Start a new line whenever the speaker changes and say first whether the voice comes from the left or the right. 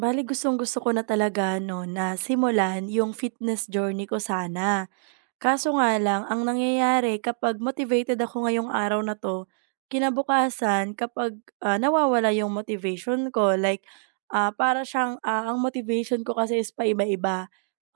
right: Bali gustong-gusto ko na talaga 'no, na simulan yung fitness journey ko sana. Kaso nga lang, ang nangyayari kapag motivated ako ngayong araw na 'to, kinabukasan kapag, nawawala yung motivation ko like, para siyang, ang motivation ko kasi is paiba-iba.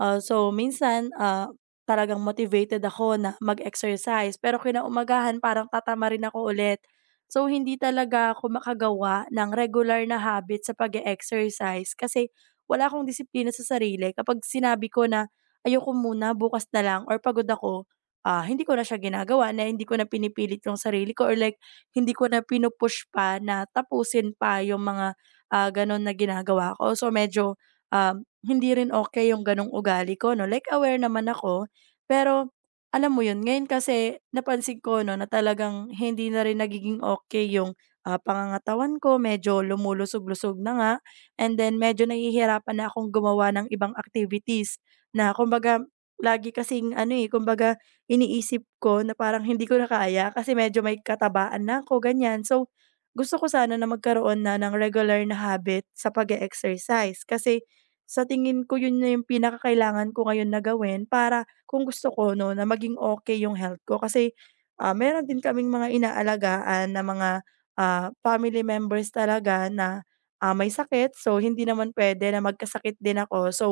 right: So minsan, talagang motivated ako na mag-exercise pero kinaumagahan parang tatama rin ako ulit. So hindi talaga ako makagawa ng regular na habit sa pag exercise kasi wala akong disiplina sa sarili kapag sinabi ko na ayoko muna, bukas na lang or pagod ako, hindi ko na siya ginagawa na hindi ko na pinipilit yung sarili ko or like hindi ko na pinu pa na tapusin pa yung mga, gano'n na ginagawa ko. So medyo, hindi rin okay yung gano'ng ugali ko 'no, like aware naman ako, pero alam mo yun, ngayon kasi napansin ko 'no na talagang hindi na rin nagiging okay yung, pangangatawan ko, medyo lumulusog-lusog na nga and then medyo nahihirapan na akong gumawa ng ibang activities. Na kumbaga lagi kasing ano, eh, kumbaga iniisip ko na parang hindi ko na kaya kasi medyo may katabaan na ako, ganyan. So, gusto ko sana na magkaroon na ng regular na habit sa pag exercise kasi sa tingin ko yun na yung pinakakailangan ko ngayon na gawin para kung gusto ko 'no, na maging okay yung health ko. Kasi, meron din kaming mga inaalagaan na mga, family members talaga na, may sakit. So, hindi naman puwede na magkasakit din ako. So,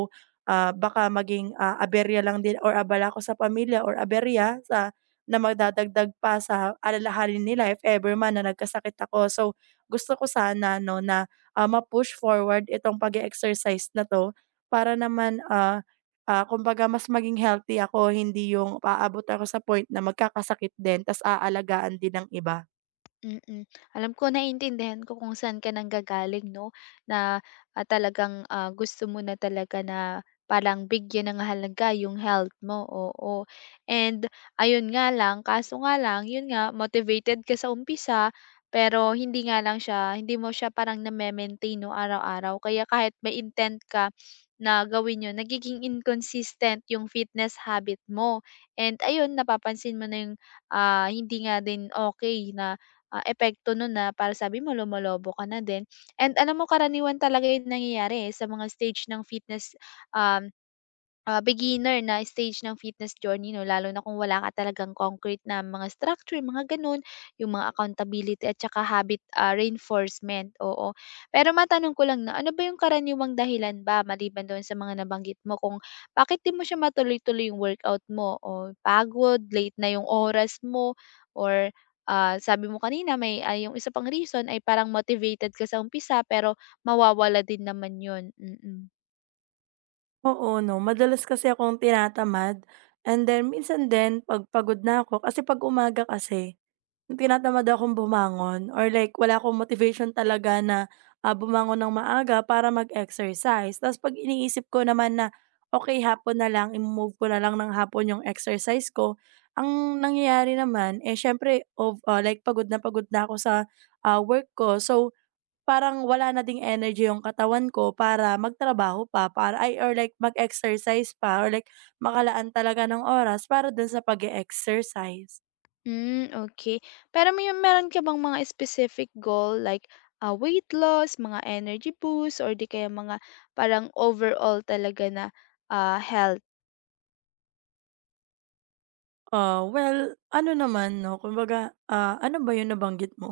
right: baka maging, aberya lang din or abala ko sa pamilya or aberya sa na magdadagdag pa sa alalahanin nila if ever man na nagkasakit ako. So, gusto ko sana 'no na, ma-push forward itong pag exercise na 'to para naman, kumbaga mas maging healthy ako, hindi yung paabot ako sa point na magkakasakit din ta's aalagaan din ng iba.
left: Mm. Alam ko naiintindihan ko kung saan ka nanggagaling 'no, na, talagang, gusto mo na talaga na parang bigyan ng halaga yung health mo, oo. And ayun nga lang, kaso nga lang, yun nga motivated ka sa umpisa, pero hindi mo siya parang name-maintain 'no, araw-araw. Kaya kahit may intent ka na gawin yun, nagiging inconsistent yung fitness habit mo. And ayun, napapansin mo na yung, hindi nga din okey na epekto nun na para sabi mo lumolobo ka na din. And alam mo karaniwan talaga yung nangyayari, eh, sa mga stage ng fitness, um, beginner na stage ng fitness journey 'no, lalo na kung wala ka talagang concrete na mga structure, mga gano'n, yung mga accountability at saka habit, reinforcement, oo. Pero matanong ko lang na ano ba yung karaniwang dahilan ba maliban doon sa mga nabanggit mo kung bakit di mo siya matuloy-tuloy yung workout mo o pagod, late na yung oras mo or, sabi mo kanina may, yung isa pang reason ay parang motivated ka sa umpisa pero mawawala din naman yun? Mm. Mm.
right: Oo 'no, madalas kasi akong tinatamad and then minsan din 'pag pagod na ako kasi 'pag umaga kasi tinatamad akong bumangon or like wala akong motivation talaga na, bumangon ng maaga para mag-exercise. Ta's 'pag iniisip ko naman na, okay hapon na lang i ko na lang ng hapon yung exercise ko, ang nangyayari naman, eh, siyempre like pagod na ako sa, work ko. So, parang wala na ding energy yung katawan ko para magtrabaho pa para or like mag-exercise pa or like makalaan talaga ng oras para dun sa pag exercise.
left: Hmm, okay. Pero meron ka bang mga specific goal like, weight loss, mga energy boost, or di kaya mga parang overall talaga na, health?
right: Well, ano naman 'no, kumbaga, ano ba 'yung nabanggit mo?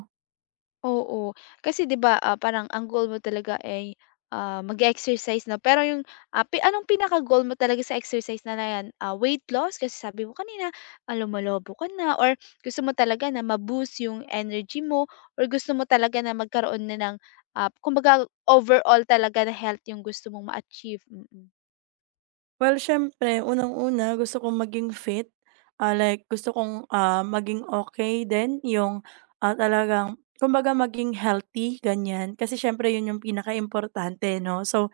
left: Oo. Kasi 'di ba, parang ang goal mo talaga ay, mag exercise na pero yung, ah, pi anong pinaka-goal mo talaga sa exercise na na 'yan? Weight loss kasi sabi mo kanina, alam mo ka na or gusto mo talaga na ma-boost yung energy mo or gusto mo talaga na magkaroon na ng, kumbaga overall talaga na health yung gusto mong ma-achieve? Mm. Mm.
right: Well, siyempre unang-una gusto kong maging fit, like gusto kong, maging okay din 'yung, talagang kumbaga maging healthy ganyan. Kasi siyempre 'yun 'yung pinaka importante 'no. So,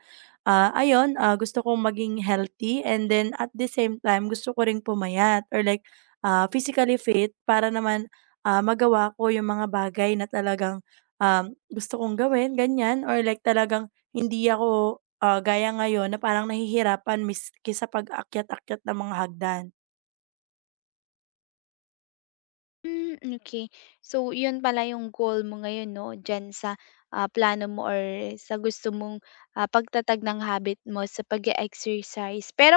right: Ayun, gusto kong maging healthy and then at the same time gusto ko ring pumayat or like, physically fit para naman, magawa ko yung mga bagay na talagang, gusto kong gawin ganyan or like talagang hindi ako, gaya ngayon na parang nahihirapan miski sa pag-akyat-akyat ng mga hagdan.
left: Hmm, okay. So, 'yun pala yung goal mo ngayon 'no, diyan sa, plano mo or sa gusto mong, pagtatag ng habit mo sa pag-e-exercise. Pero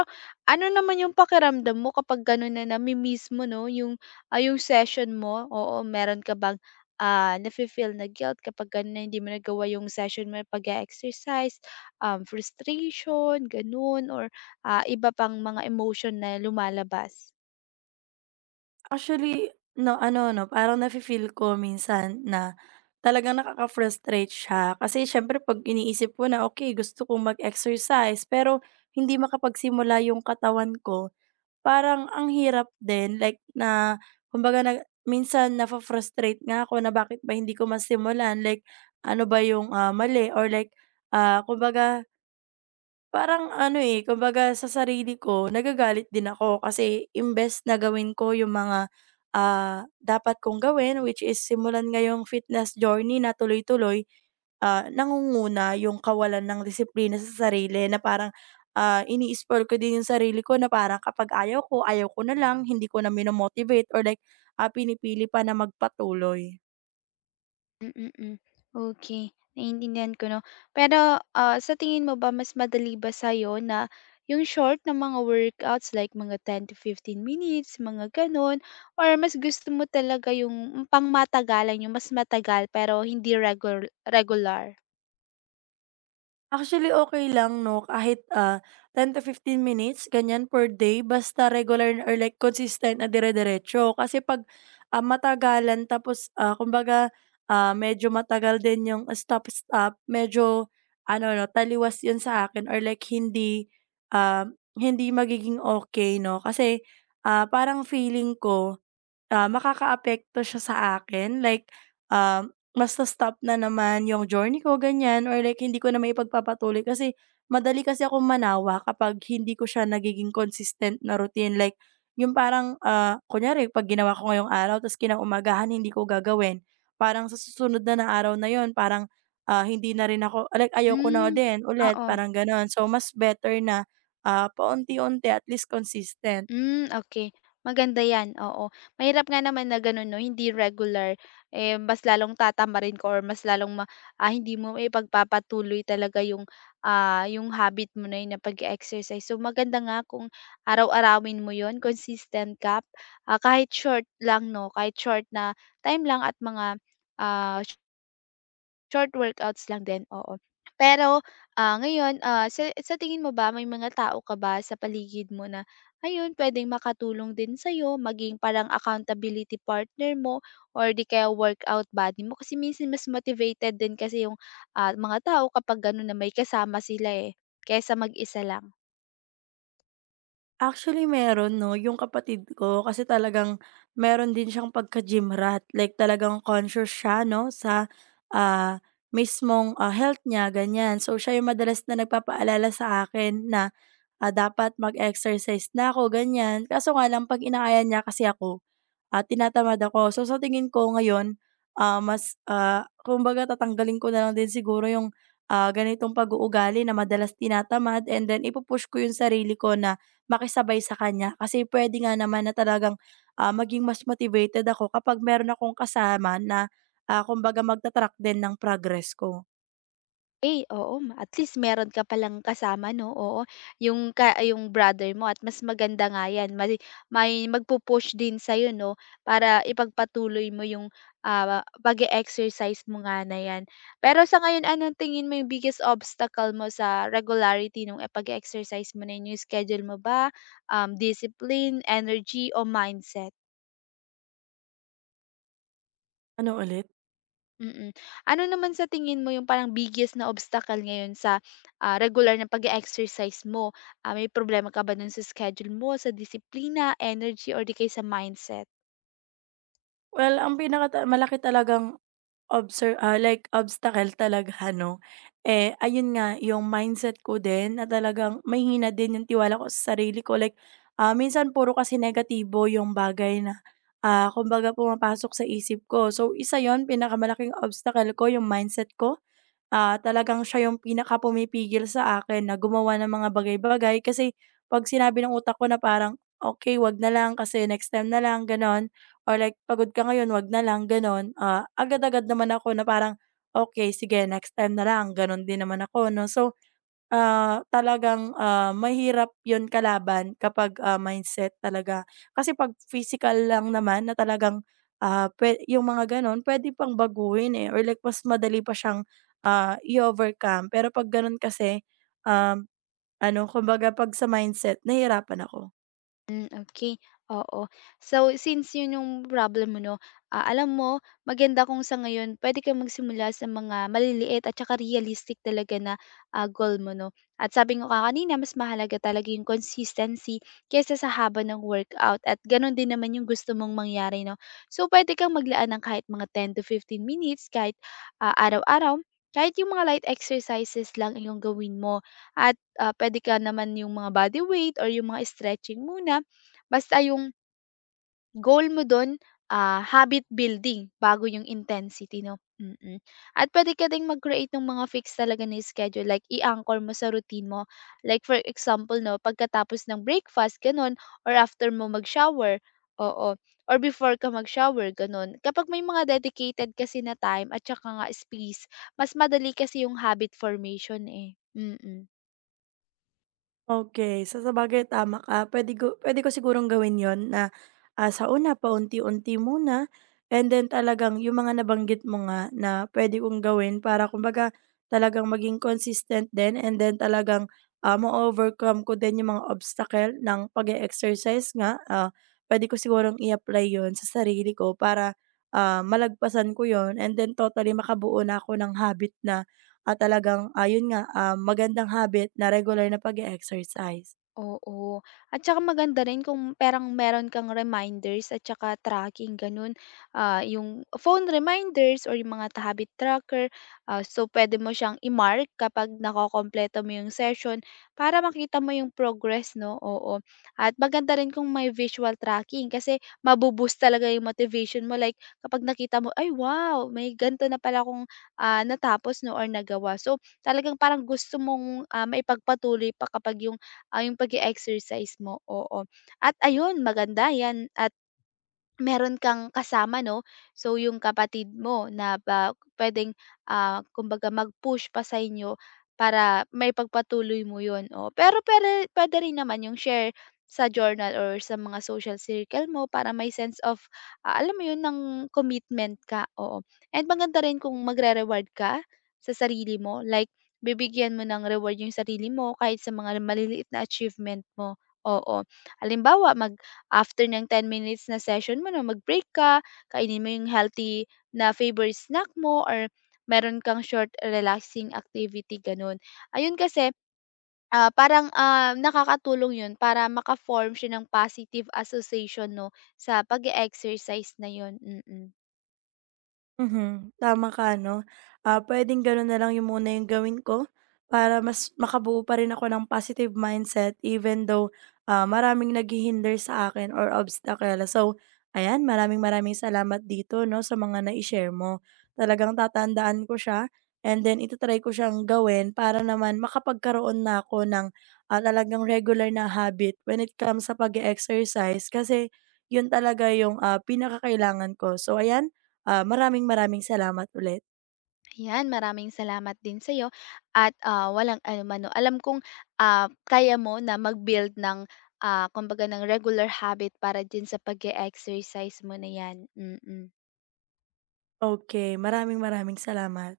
left: ano naman yung pakiramdam mo kapag gano'n na nami-miss mo 'no, yung session mo? Oo, meron ka bang, nafi-feel na guilt kapag gano'n na hindi mo nagawa yung session mo pag-e-exercise, frustration, gano'n or, iba pang mga emotion na lumalabas?
right: Actually, no ano 'no, parang nafi-feel ko minsan na talagang nakaka-frustrate siya. Kasi siyempre 'pag iniisip ko na, okay gusto kong mag-exercise pero hindi makapagsimula yung katawan ko, parang ang hirap din like na kumbaga na minsan nafu-frustrate nga ako na bakit ba hindi ko masimulan like ano ba yung, mali or like, kumbaga parang ano, eh, kumbaga sa sarili ko nagagalit din ako kasi imbes na gawin ko yung mga, dapat kong gawin which is simulan ngayong fitness journey na tuloy-tuloy, nangunguna yung kawalan ng disiplina sa sarili na parang, ini-spoil ko din yung sarili ko na parang kapag ayaw ko na lang, hindi ko na mino-motivate or like, pinipili pa na magpatuloy.
left: Mm, hmm. Okey, naiintindihan ko 'no. Pero, sa tingin mo ba mas madali ba sa'yo na yung short na mga workouts like mga 10 to 15 minutes, mga gano'n or mas gusto mo talaga yung pangmatagalan, yung mas matagal pero hindi regular regular?
right: Actually, okay lang 'no, kahit, 10 to 15 minutes ganyan per day basta regular or like consistent na dire-diretso. Kasi 'pag, matagalan tapos, kumbaga, medyo matagal din yung stop-stop, medyo ano 'no, taliwas yun sa akin or like hindi, hindi magiging okay 'no. Kasi, parang feeling ko makakaapekto siya sa akin like, mas na-stop na naman yung journey ko ganyan or like hindi ko na maipagpapatuloy kasi madali kasi ako manawa kapag hindi ko siya nagiging consistent na routine like yung parang, kunyari 'pag ginawa ko ngayong araw ta's kinaumagahan hindi ko gagawin, parang sa susunod na na araw na yun parang, hindi na rin ako like ayaw ko na
left: Hmm,
right: din ulit
left: oo.
right: parang gano'n. So mas better na, paunti-unti at least consistent.
left: Hmm, okay. Maganda 'yan, oo. Mahirap nga naman na gano'n 'no, hindi regular, eh, mas lalong tatamarin ko, or mas lalong hindi mo maipagpapatuloy talaga yung habit mo na 'yun na pag exercise. So, maganda nga kung araw-arawin mo 'yun, consistent ka, kahit short lang 'no, kahit short na time lang at mga, ah short workouts lang din, oo. Pero, ngayon, sa tingin mo ba may mga tao ka ba sa paligid mo na ayun puwedeng makatulong din sa'yo maging parang accountability partner mo or di kaya workout buddy mo? Kasi minsan mas motivated din kasi yung, mga tao kapag gano'n na may kasama sila, eh, kaysa mag-isa lang.
right: Actually meron 'no, yung kapatid ko kasi talagang meron din siyang pagka-gym rat, like talagang conscious siya 'no sa, ah, mismong, health niya ganyan. So siya yung madalas na nagpapaalala sa akin na, dapat mag-exercise na ako ganyan, kaso nga lang 'pag inaaya niya kasi ako tinatamad ako. So, sa tingin ko ngayon, kumbaga tatanggalin ko na lang din siguro yung, ganitong pag-uugali na madalas tinatamad and then ipupush ko yung sarili ko na makisabay sa kanya. Kasi puwede nga naman na talagang, maging mas motivated ako kapag meron akong kasama na, kumbaga din ng progress ko.
left: Eh, oo at least meron ka palang kasama 'no, oo, yung brother mo at mas maganda nga yan may magpu-push din sa'yo 'no, para ipagpatuloy mo yung, pag exercise mo nga na yan. Pero sa ngayon anong tingin mo yung biggest obstacle mo sa regularity nung pag exercise mo na yun, yung schedule mo ba, discipline, energy o mindset?
right: Ano ulit?
left: Mm. Ano naman sa tingin mo yung parang biggest na obstacle ngayon sa, regular na pag exercise mo? Ah, may problema ka ba dun sa schedule mo, sa disiplina, energy, or di kaya sa mindset?
right: Well, ang pinaka malaki talagang like obstacle talaga 'no. Eh, ayun nga yung mindset ko din na talagang mahihina din yung tiwala ko sa sarili ko like, minsan puro kasi negatibo yung bagay na, kumbaga pumapasok sa isip ko. So, isa yon pinakamalaking obstacle ko yung mindset ko. Talagang siya yung pinakapumipigil sa akin na gumawa ng mga bagay-bagay kasi 'pag sinabi ng utak ko na parang, "Okay 'wag na lang kasi next time na lang," gano'n or like, "Pagod ka ngayon, 'wag na lang," gano'n. Agad-agad naman ako na parang, "Okay sige next time na lang," gano'n din naman ako 'no. So, talagang, mahirap yon kalaban kapag, mindset talaga. Kasi 'pag physical lang naman na talagang, ah, pwe yung mga gano'n pwede pang baguhin, eh, or like mas madali pa siyang, i-overcome. Pero 'pag gano'n kasi, um, ano kumbaga 'pag sa mindset nahihirapan ako.
left: Hmm, okey, oo. So, since yun yung problem mo 'no, alam mo maganda kung sa ngayon puwede kang magsimula sa mga maliliit at saka realistic talaga na, goal mo 'no. At sabi ko nga kanina mas mahalaga talaga yung consistency kaysa sa haba ng workout at gano'n din naman yung gusto mong mangyari 'no. So, puwede kang maglaan ng kahit mga 10 to 15 minutes kahit, araw-araw, kahit yung mga light exercises lang yung gawin mo. At, puwede ka naman yung mga body weight or yung mga stretching muna. Basta yung goal mo dun, habit building bago yung intensity 'no. Mm. At puwede ka ding mag-create ng mga fix talaga na schedule, like i-anchor mo sa routine mo. Like for example 'no, pagkatapos ng breakfast gano'n or after mo mag-shower, oo, or before ka mag-shower gano'n. Kapag may mga dedicated kasi na time at saka nga space, mas madali kasi yung habit formation, eh. Mm.
right: Okey. So sabagay tama ka. Puwede ko sigurong gawin 'yon na, sa una paunti-unti muna and then talagang yung mga nabanggit mo nga na puwede kong gawin para kumbaga talagang maging consistent din and then talagang, ma-overcome ko din yung mga obstacle ng pag-e-exercise nga. Puwede ko sigurong i-apply 'yon sa sarili ko para, malagpasan ko 'yon and then totally makabuo na ako ng habit na at talagang, ayun nga, magandang habit na regular na pag exercise.
left: Oo. At saka maganda rin kung parang meron kang reminders at saka tracking, ganun. Yung phone reminders or yung mga habit tracker. So, pwede mo siyang i-mark kapag nakokompleto mo yung session para makita mo yung progress, no? Oo. At maganda rin kung may visual tracking kasi mabuboost talaga yung motivation mo. Like, kapag nakita mo, ay wow, may ganito na pala akong natapos, no? Or nagawa. So, talagang parang gusto mong maipagpatuloy pa kapag yung pag exercise mo, oo. At ayun maganda yan at meron kang kasama 'no, so yung kapatid mo na ba puwedeng, kumbaga mag-push pa sa inyo para may pagpatuloy mo yun, oo. Pero puwede puwede rin naman yung share sa journal or sa mga social circle mo para may sense of, alam mo yun, ng commitment ka, oo. And maganda rin kung magre-reward ka sa sarili mo, like bibigyan mo ng reward yung sarili mo kahit sa mga maliliit na achievement mo, oo. Halimbawa after ng 10 minutes na session mo 'no, mag-break ka, kainin mo yung healthy na favorite snack mo or meron kang short relaxing activity, gano'n. Ayun kasi, parang, nakakatulong yun para maka-form siya ng positive association 'no, sa pag exercise na yun. Mm.
right: Mhm, tama ka 'no. Puwedeng gano'n na lang yung muna 'yung gawin ko para mas makabuo pa rin ako ng positive mindset even though, maraming naghihinder sa akin or obstacle. So, ayan maraming maraming salamat dito 'no sa mga na share mo. Talagang tatandaan ko siya and then ita ko siyang gawin para naman makapagkaroon na ako ng, talagang regular na habit when it comes sa pag exercise kasi 'yun talaga 'yung, pinakakailangan ko. So ayan, maraming maraming salamat ulit.
left: Yan, maraming salamat din sa'yo at, walang ano 'no. Alam kong, kaya mo na mag-build ng, kumbaga ng regular habit para din sa pag exercise mo na yan. Mm. Mm.
right: Okay, maraming maraming salamat.